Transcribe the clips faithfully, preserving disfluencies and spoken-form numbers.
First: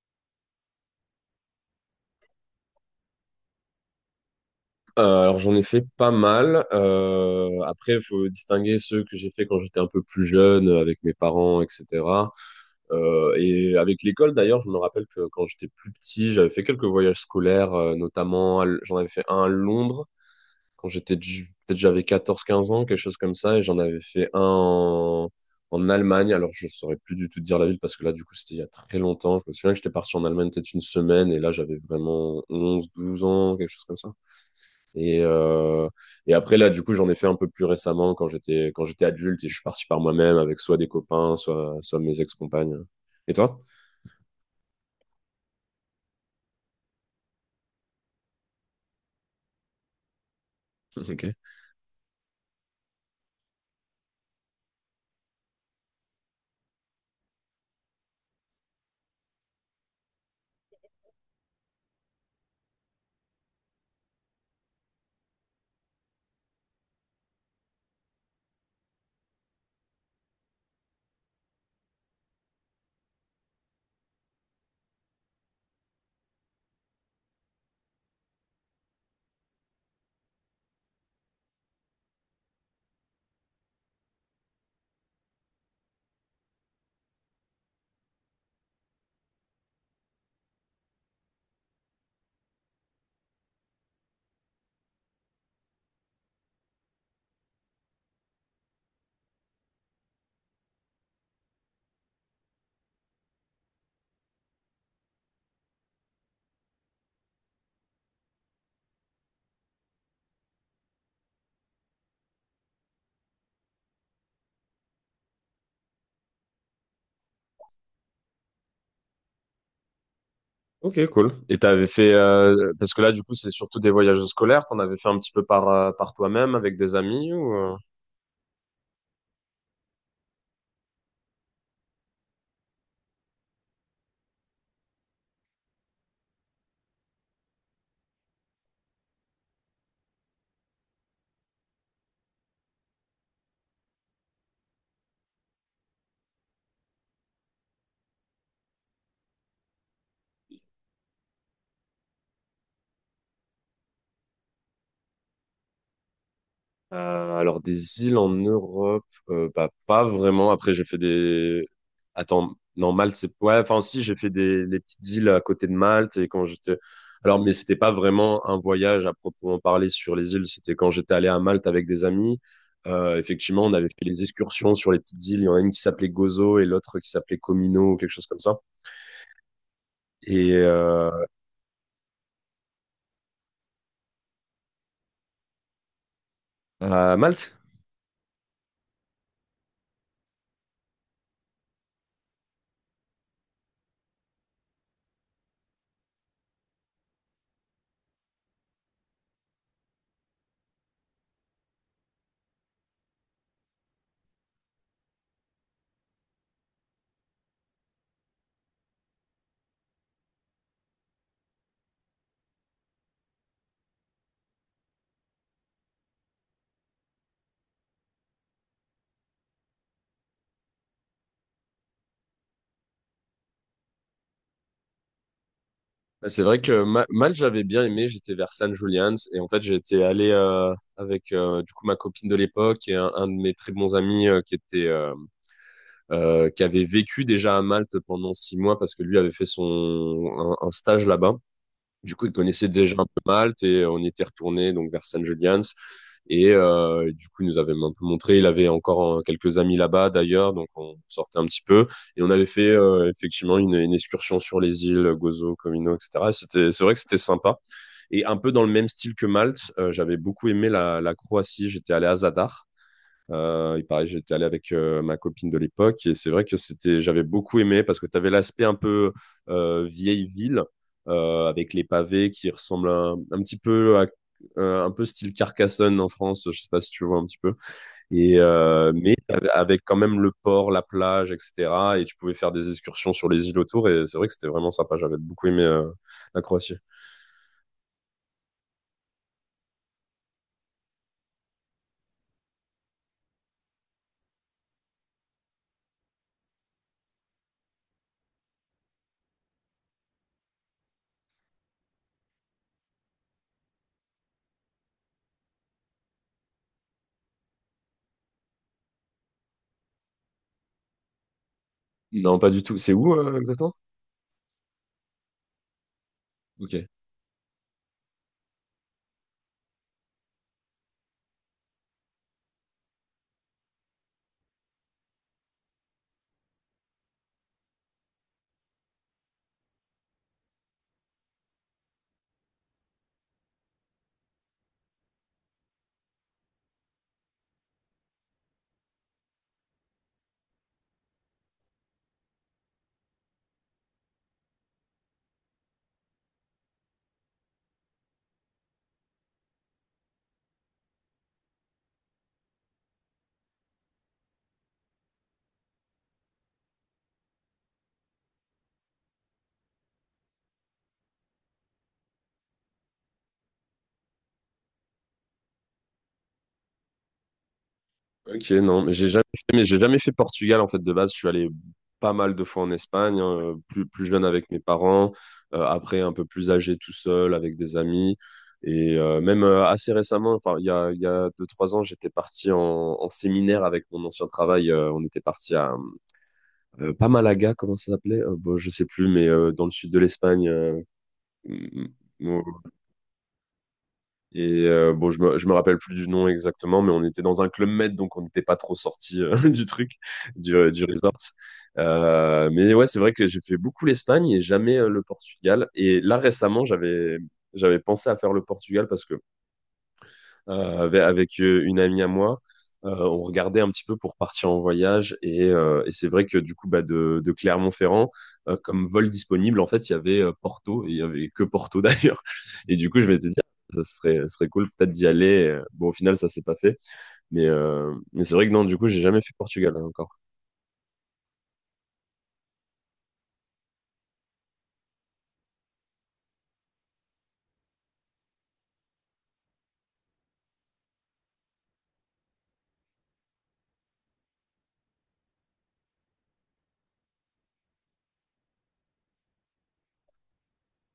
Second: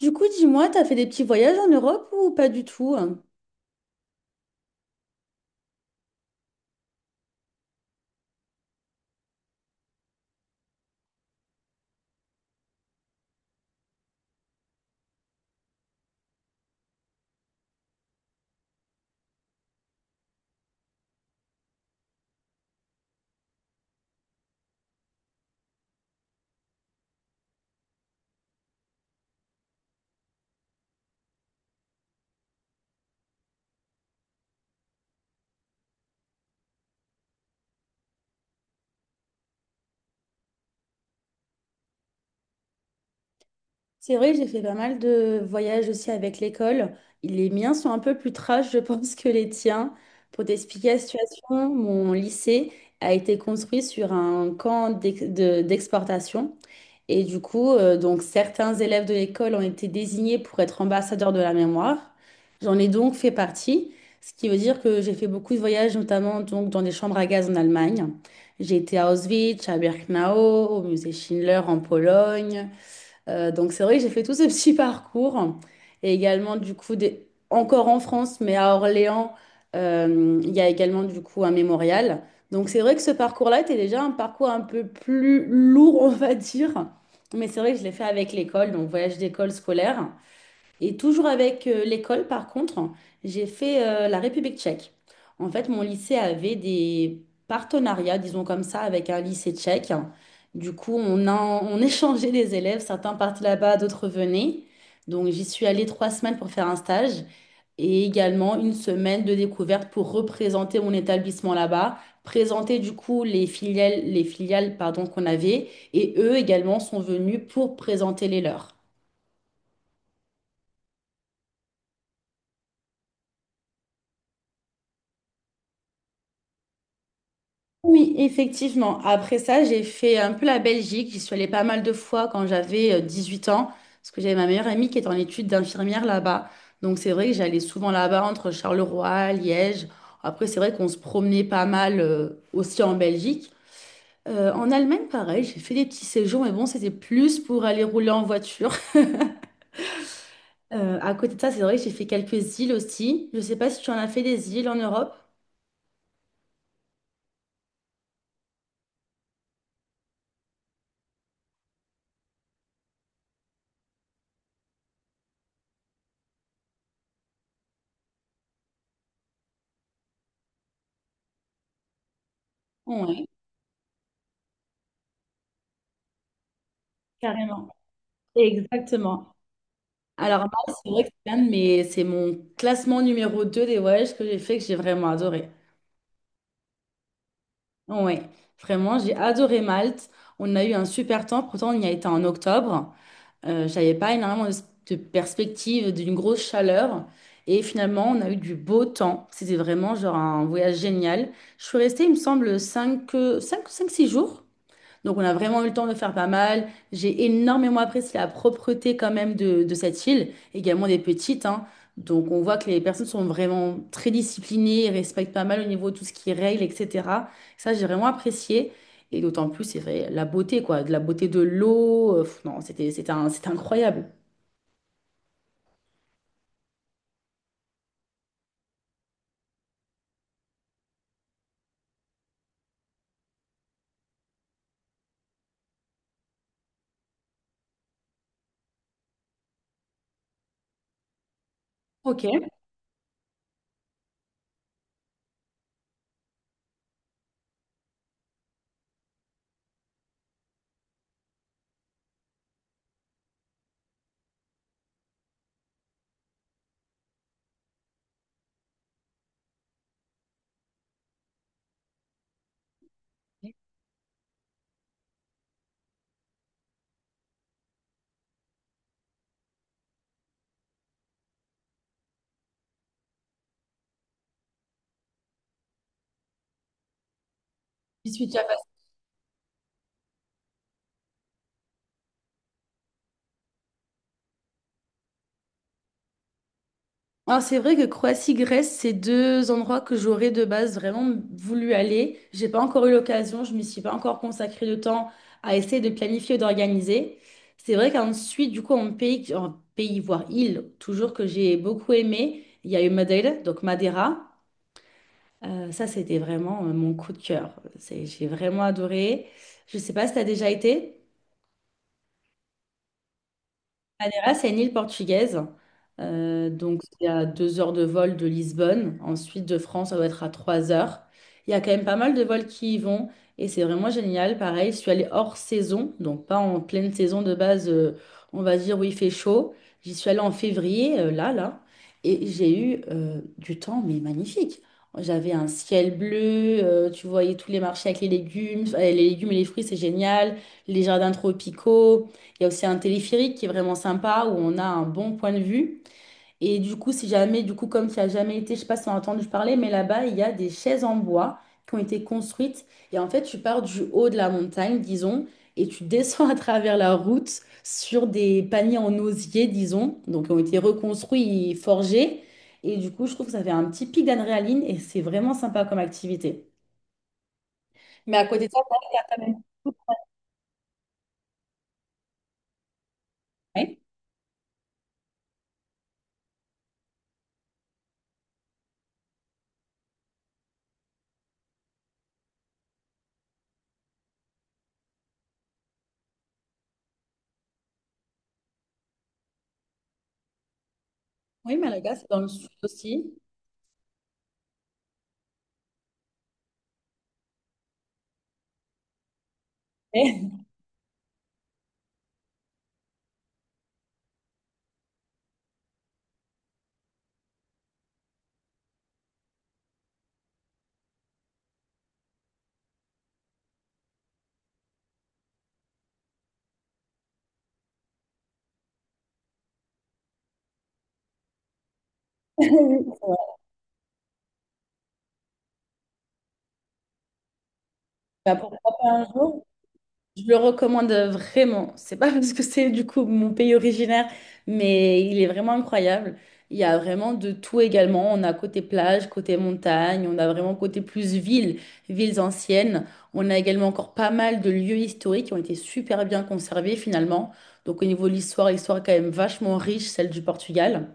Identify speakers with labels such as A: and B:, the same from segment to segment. A: Du coup, dis-moi, t'as fait des petits voyages en Europe ou pas du tout, hein?
B: Euh, alors j'en ai fait pas mal. Euh, après, il faut distinguer ceux que j'ai fait quand j'étais un peu plus jeune, euh, avec mes parents, et cetera. Euh, et avec l'école d'ailleurs, je me rappelle que quand j'étais plus petit, j'avais fait quelques voyages scolaires, euh, notamment à L- j'en avais fait un à Londres quand j'étais ju- peut-être j'avais quatorze, quinze ans, quelque chose comme ça, et j'en avais fait un en, en Allemagne. Alors je saurais plus du tout te dire la ville parce que là du coup c'était il y a très longtemps. Je me souviens que j'étais parti en Allemagne peut-être une semaine et là j'avais vraiment onze, douze ans, quelque chose comme ça. Et, euh, et après, là, du coup, j'en ai fait un peu plus récemment quand j'étais quand j'étais adulte et je suis parti par moi-même avec soit des copains, soit, soit mes ex-compagnes. Et toi?
A: C'est vrai, j'ai fait pas mal de voyages aussi avec l'école. Les miens sont un peu plus trash, je pense, que les tiens. Pour t'expliquer la
B: Ok.
A: situation, mon lycée a été construit sur un camp d'ex- de- d'exportation. Et du coup, euh, donc certains élèves de l'école ont été désignés pour être ambassadeurs de la mémoire. J'en ai donc fait partie, ce qui veut dire que j'ai fait beaucoup de voyages, notamment donc dans des chambres à gaz en Allemagne. J'ai été à Auschwitz, à Birkenau, au musée Schindler en Pologne. Euh, donc c'est vrai que j'ai fait tout ce petit parcours et également du coup des... encore en France, mais à Orléans. Euh, il y a également du coup un mémorial. Donc c'est vrai que ce parcours-là était déjà un parcours un peu plus lourd, on va dire, mais c'est vrai que je l'ai fait avec l'école, donc voyage d'école scolaire. Et toujours avec euh, l'école, par contre, j'ai fait euh, la République tchèque. En fait, mon lycée avait des partenariats, disons comme ça, avec un lycée tchèque. Du coup, on, en- on échangeait des élèves. Certains partaient là-bas, d'autres venaient. Donc, j'y suis allée trois semaines pour faire un stage et également une semaine de découverte pour représenter mon établissement là-bas, présenter du coup les filiales, les filiales, pardon, qu'on avait. Et eux également sont venus pour présenter les leurs.
B: Ok, cool. Et t'avais fait, euh, parce que là, du coup, c'est surtout des voyages scolaires, t'en avais fait un petit peu par, euh, par toi-même avec des amis ou? euh
A: Oui, effectivement. Après ça, j'ai fait un peu la Belgique. J'y suis allée pas mal de fois quand j'avais euh, huit ans, parce que j'avais ma meilleure amie qui est en études d'infirmière là-bas. Donc c'est vrai que j'allais souvent là-bas entre Charleroi, Liège. Après, c'est vrai qu'on se promenait pas mal euh, aussi en Belgique. Euh, en Allemagne, pareil, j'ai fait des petits séjours, mais bon, c'était plus pour aller rouler en voiture. Euh, à côté de ça, c'est vrai que j'ai fait quelques îles aussi. Je sais pas si tu en as fait des îles en Europe.
B: Euh, alors des îles en Europe, euh, bah, pas vraiment. Après j'ai fait des... Attends, non, Malte, c'est... Ouais, enfin si, j'ai fait des les petites îles à côté de Malte et quand j'étais... Alors mais c'était pas vraiment un voyage à proprement parler sur les îles, c'était quand j'étais allé à Malte avec des amis. Euh,
A: Oui,
B: effectivement, on avait fait les excursions sur les petites îles. Il y en a une qui s'appelait Gozo et l'autre qui s'appelait
A: carrément.
B: Comino ou quelque chose comme ça.
A: Exactement. Alors, moi,
B: Et
A: c'est vrai que
B: euh,
A: c'est l'un de mes- c'est mon classement numéro deux des voyages que j'ai fait que j'ai vraiment adoré.
B: à Malte?
A: Ouais, vraiment, j'ai adoré Malte. On a eu un super temps, pourtant on y a été en octobre. Euh, j'avais pas énormément de, de perspective d'une grosse chaleur. Et finalement, on a eu du beau temps. C'était vraiment genre un voyage génial. Je suis restée, il me semble, cinq euh, cinq cinq six jours. Donc, on a vraiment eu le temps de faire pas mal. J'ai énormément apprécié la propreté quand même de, de cette île, également des petites, hein. Donc, on voit que les personnes sont vraiment très disciplinées, et respectent pas mal au niveau de tout ce qui est règles, et cetera. Ça, j'ai vraiment apprécié. Et d'autant plus, c'est vrai, la beauté, quoi, de la beauté de l'eau. Euh, pff, non, c'était, c'était un- c'était incroyable.
B: Bah, c'est vrai que Ma- Malte, j'avais bien aimé. J'étais vers San Julian's et en fait, j'étais allé euh, avec euh, du coup ma copine de l'époque et un, un de mes très bons amis euh, qui était euh, euh, qui avait vécu déjà à Malte pendant six mois parce que lui avait fait son un, un stage là-bas. Du
A: Ok.
B: coup, il connaissait déjà un peu Malte et on y était retourné donc vers San Julian's. Et, euh, et du coup, il nous avait un peu montré. Il avait encore euh, quelques amis là-bas d'ailleurs, donc on sortait un petit peu. Et on avait fait euh, effectivement une, une excursion sur les îles Gozo, Comino, et cetera. Et cetera. C'était, c'est vrai que c'était sympa. Et un peu dans le même style que Malte, euh, j'avais beaucoup aimé la, la Croatie. J'étais allé à Zadar. Euh, il paraît, j'étais allé avec euh, ma copine de l'époque et c'est vrai que c'était, j'avais beaucoup aimé parce que tu avais l'aspect un peu euh, vieille ville euh, avec les pavés qui ressemblent un, un petit peu à euh, un peu style Carcassonne en France, je sais pas si tu vois un petit peu.
A: Je suis
B: Et
A: déjà.
B: euh, mais t'avais- avec quand même le port, la plage, et cetera. Et tu pouvais faire des excursions sur les îles autour et c'est vrai que c'était vraiment sympa. J'avais beaucoup aimé euh, la Croatie.
A: Alors c'est vrai que Croatie-Grèce, c'est deux endroits que j'aurais de base vraiment voulu aller. J'ai pas encore eu l'occasion, je m'y suis pas encore consacré de temps à essayer de planifier ou d'organiser. C'est vrai qu'ensuite, du coup, en pays, en pays, voire île, toujours que j'ai beaucoup aimé, il y a eu Madeira, donc Madeira. Euh, ça, c'était vraiment euh, mon coup de cœur. C'est, j'ai vraiment adoré. Je sais pas si tu as déjà été.
B: Non, pas du tout. C'est où euh, exactement?
A: Madeira, c'est une île portugaise. Euh,
B: Ok.
A: donc, c'est à deux heures de vol de Lisbonne. Ensuite, de France, ça doit être à trois heures. Il y a quand même pas mal de vols qui y vont. Et c'est vraiment génial. Pareil, je suis allée hors saison, donc pas en pleine saison de base, euh, on va dire où il fait chaud. J'y suis allée en février, euh, là, là. Et j'ai eu euh, du temps, mais magnifique. J'avais un ciel bleu, euh, tu voyais tous les marchés avec les légumes. Euh, Les légumes et les fruits, c'est génial. Les jardins tropicaux. Il y a aussi un téléphérique qui est vraiment sympa où on a un bon point de vue. Et du coup, si jamais, du coup, comme tu as jamais été, je sais pas si tu as entendu parler, mais là-bas, il y a des chaises en bois qui ont été construites. Et en fait, tu pars du haut de la montagne, disons, et tu descends à travers la route sur des paniers en osier, disons, donc qui ont été reconstruits et forgés. Et du coup, je trouve que ça fait un petit pic d'adrénaline et c'est vraiment sympa comme activité. Mais à côté
B: Ok,
A: de ça,
B: non, mais
A: t'as
B: j'ai
A: t'as quand
B: jamais
A: même.
B: fait, mais j'ai jamais fait Portugal en fait de base. Je suis allé pas mal de fois en Espagne, hein,
A: Oui,
B: plus, plus jeune avec mes parents, euh, après un peu plus âgé tout seul avec des amis. Et euh, même euh, assez récemment, enfin il y a, il y a deux, trois ans, j'étais parti en, en séminaire avec mon ancien travail. Euh, on était parti à euh, pas Malaga, comment ça s'appelait? Euh, bon, je sais plus, mais euh, dans le sud de l'Espagne. Euh,
A: oui, Malaga, c'est dans le sud aussi.
B: et euh, bon, je me, je me rappelle plus du nom exactement, mais on était dans un club med, donc on n'était pas trop sorti du truc, du, euh, du resort. Euh, mais ouais, c'est vrai que j'ai fait beaucoup l'Espagne et jamais euh, le Portugal. Et là, récemment, j'avais, j'avais pensé à faire le Portugal parce que euh, avec, avec, euh, une amie à moi. Euh, on regardait un petit peu pour partir en voyage et, euh, et c'est vrai que du coup bah, de, de Clermont-Ferrand euh, comme vol disponible en fait il y avait euh, Porto et il y avait que Porto d'ailleurs. Et du coup je m'étais dit ah, ce serait, ce serait cool peut-être d'y aller, bon au final ça s'est pas fait, mais, euh, mais c'est
A: Bah,
B: vrai que
A: pourquoi
B: non du coup
A: pas
B: j'ai
A: un
B: jamais fait
A: jour?
B: Portugal, hein, encore.
A: Je le recommande vraiment. C'est pas parce que c'est du coup mon pays originaire, mais il est vraiment incroyable. Il y a vraiment de tout également. On a côté plage, côté montagne, on a vraiment côté plus ville, villes anciennes. On a également encore pas mal de lieux historiques qui ont été super bien conservés finalement. Donc au niveau de l'histoire, l'histoire est quand même vachement riche, celle du Portugal.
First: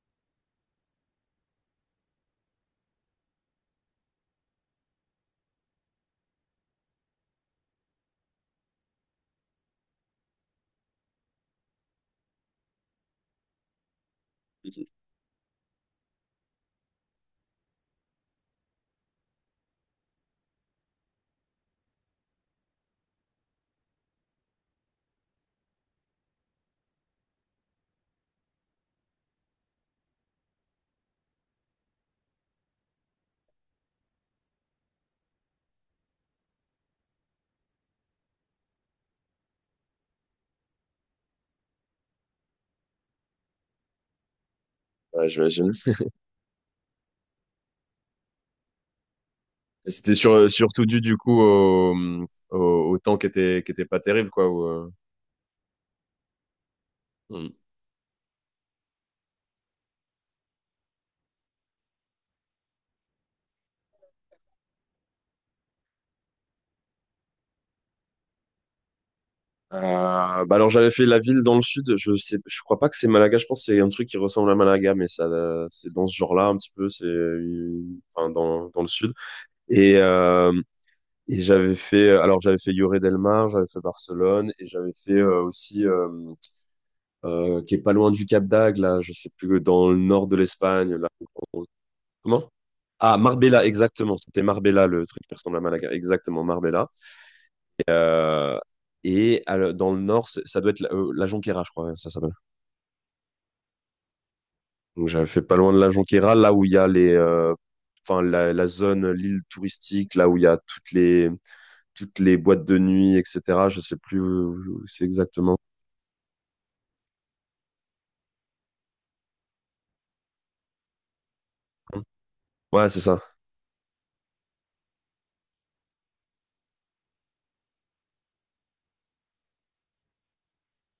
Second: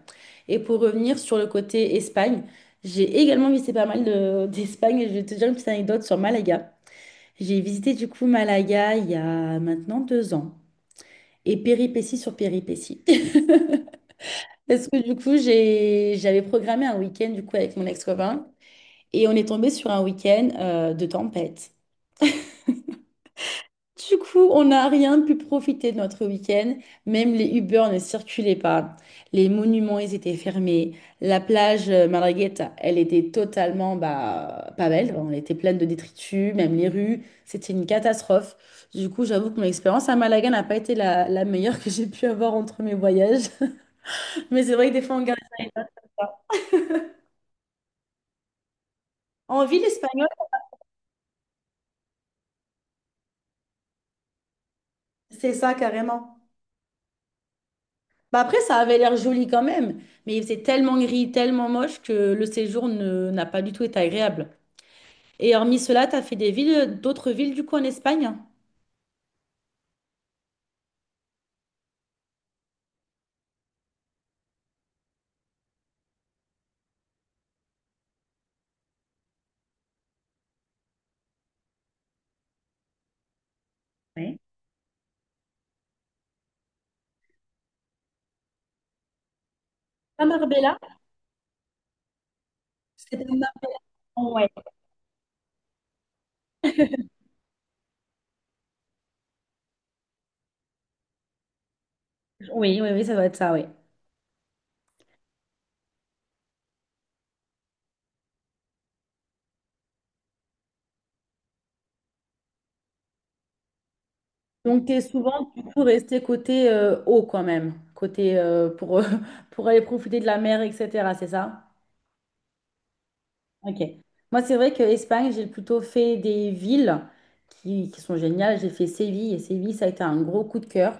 A: Et pour revenir sur le côté Espagne, j'ai également visité pas mal de- d'Espagne et je vais te dire une petite anecdote sur Malaga. J'ai visité du coup Malaga il y a maintenant deux ans et péripétie sur péripétie. Parce que du coup, j'ai, j'avais programmé un week-end du coup avec mon ex-copain et on est tombé sur un week-end euh, de tempête. Du coup, on n'a rien pu profiter de notre week-end. Même les Uber ne circulaient pas. Les monuments, ils étaient fermés. La plage euh, Margarita, elle était totalement, bah, pas belle, hein. Elle était pleine de détritus, même les rues. C'était une catastrophe. Du coup, j'avoue que mon expérience à Malaga n'a pas été la, la meilleure que j'ai pu avoir entre mes voyages. Mais c'est vrai que des fois, on
B: Ouais,
A: garde
B: j'imagine.
A: ça. En ville
B: C'était
A: espagnole,
B: sur, euh, surtout dû du coup au, au, au temps qui était, qui était pas terrible quoi, où euh,
A: c'est ça carrément. Bah après, ça avait l'air joli quand même, mais il faisait tellement gris, tellement moche que le séjour ne- n'a pas du tout été agréable. Et hormis cela, tu as fait des villes, d'autres villes du coup en Espagne?
B: Euh, bah alors j'avais fait la ville dans le sud, je sais, je crois pas que c'est Malaga, je pense que c'est un truc qui ressemble à Malaga, mais ça, euh, c'est dans ce genre-là un petit peu, c'est, une- enfin dans dans le sud. Et euh, et j'avais fait, alors j'avais fait Lloret del Mar, j'avais fait
A: Ouais.
B: Barcelone, et j'avais fait euh, aussi, euh, euh, qui est pas loin du Cap d'Agde là, je sais plus, dans le
A: À
B: nord de
A: Marbella?
B: l'Espagne là. Comment?
A: C'est
B: Ah
A: un
B: Marbella, exactement,
A: appartement,
B: c'était
A: ouais.
B: Marbella le truc qui ressemble à Malaga, exactement Marbella. Euh, et à le- dans le nord, c'est- ça doit être la, euh, la Jonquera, je crois, hein, ça s'appelle.
A: Oui, oui, oui, ça doit être ça, oui.
B: Donc j'avais fait pas loin de la Jonquera, là où il y a les, euh, enfin la, la zone, l'île touristique, là où il y a toutes les toutes les boîtes de nuit, et cetera. Je sais plus où où
A: Donc, tu es
B: c'est
A: souvent
B: exactement.
A: du coup resté côté euh, haut quand même, côté euh, pour, pour aller profiter de la mer, et cetera. C'est ça?
B: Ouais, c'est ça.
A: Ok. Moi, c'est vrai que Espagne, j'ai plutôt fait des villes qui, qui sont géniales. J'ai fait Séville et Séville, ça a été un gros coup de cœur.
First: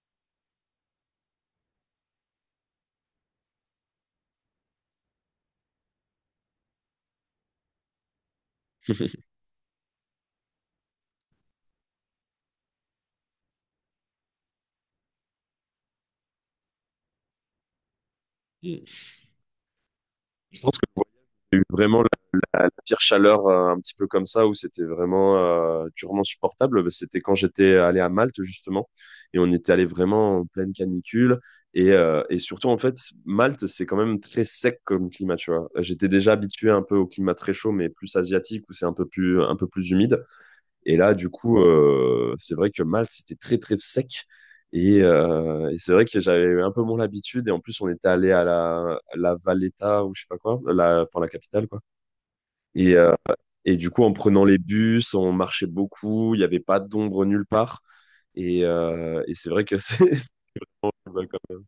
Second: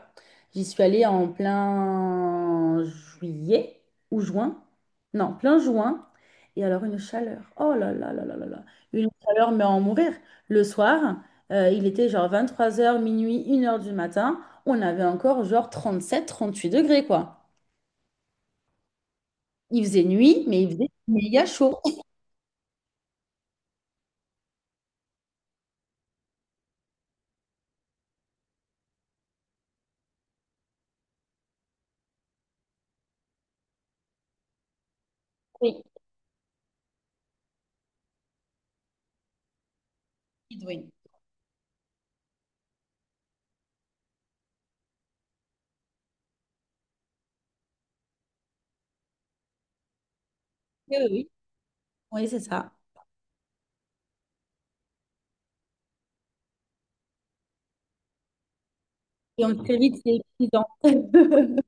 A: J'y suis allée en plein juillet ou juin. Non, plein juin. Et alors, une chaleur. Oh là là là là là là. Une chaleur, mais à en mourir. Le soir, euh, il était genre vingt-trois heures, minuit, une heure du matin. On avait encore genre trente-sept, trente-huit degrés, quoi. Il faisait nuit,
B: Je
A: mais il
B: pense que
A: faisait
B: le voyage,
A: méga
B: j'ai eu
A: chaud.
B: vraiment la, la- la pire chaleur, euh, un petit peu comme ça, où c'était vraiment euh, durement supportable. Bah, c'était quand j'étais allé à Malte, justement, et on était allé vraiment en pleine canicule. Et, euh, et surtout, en fait, Malte, c'est quand même très sec comme climat, tu vois.
A: Oui,
B: J'étais déjà habitué un peu au climat très chaud, mais plus asiatique, où c'est un peu plus, un peu plus humide.
A: oui,
B: Et là, du coup, euh, c'est vrai que Malte, c'était très, très sec. Et, euh, et c'est vrai que j'avais un peu moins l'habitude. Et en plus, on était allé à la, à la Valletta ou je sais pas quoi,
A: oui,
B: la, enfin
A: oui,
B: la capitale, quoi.
A: oui, c'est ça.
B: Et, euh, et du coup, en prenant les bus, on marchait beaucoup. Il n'y avait pas d'ombre nulle part. Et, euh, et
A: Et
B: c'est
A: on
B: vrai
A: très
B: que
A: vite,
B: c'est
A: c'est
B: c'est
A: épuisant.
B: pas mal quand même.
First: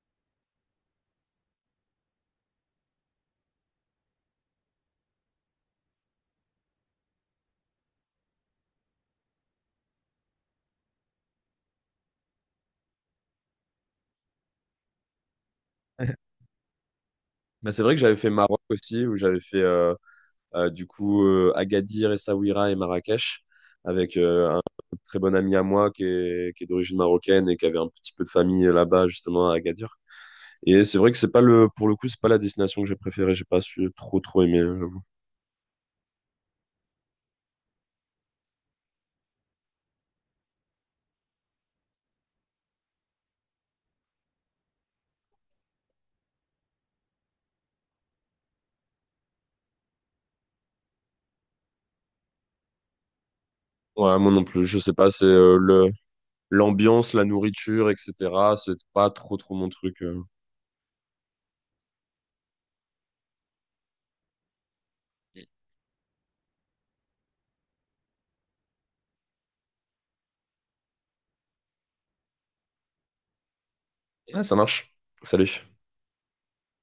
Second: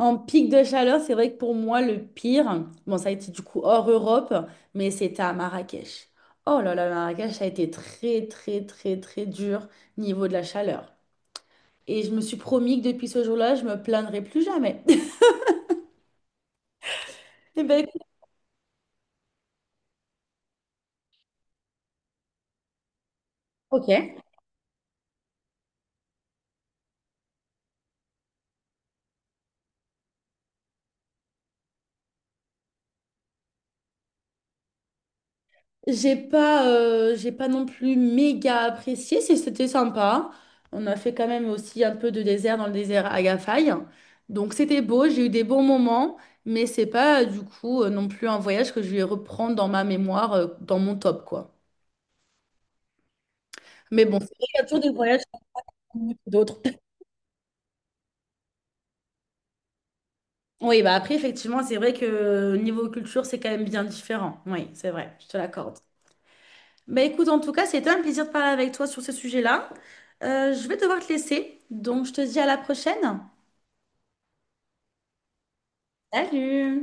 A: En pic de chaleur, c'est vrai que pour moi, le pire, bon, ça a été du coup hors Europe, mais c'était à Marrakech. Oh là là, Marrakech, ça a été très, très, très, très dur niveau de la chaleur. Et je me suis promis que depuis ce jour-là, je me plaindrai plus jamais. Eh
B: Bah,
A: ben,
B: c'est vrai
A: écoute,
B: que j'avais fait Maroc aussi, où j'avais fait euh, euh, du coup euh, Agadir, Essaouira et Marrakech avec
A: ok.
B: euh, très bon ami à moi qui est, qui est d'origine marocaine et qui avait un petit peu de famille euh, là-bas, justement, à Agadir. Et c'est vrai que c'est pas le, pour le coup, c'est pas la destination que j'ai préférée. J'ai pas su trop, trop aimer, j'avoue.
A: J'ai pas, euh, j'ai pas non plus méga apprécié, c'est- c'était sympa. On a fait quand même aussi un peu de désert dans le désert Agafay. Donc c'était beau, j'ai eu des bons moments, mais c'est pas euh, du coup euh, non plus un voyage que je vais reprendre dans ma mémoire, euh, dans mon top, quoi. Mais
B: Ouais,
A: bon, c'est
B: moi non
A: vrai qu'il y a
B: plus. Je
A: toujours des
B: sais pas,
A: voyages
B: c'est
A: qui
B: euh, le,
A: sont mieux que d'autres.
B: l'ambiance, la nourriture, et cetera. C'est pas trop, trop mon truc. euh.
A: Oui, bah après, effectivement, c'est vrai que niveau culture, c'est quand même bien différent. Oui, c'est vrai, je te l'accorde. Bah écoute, en tout cas, c'était un plaisir de parler avec toi sur ce sujet-là. Euh, je vais devoir te laisser, donc je te dis à la prochaine.
B: Ouais, ça marche. Salut.
A: Salut!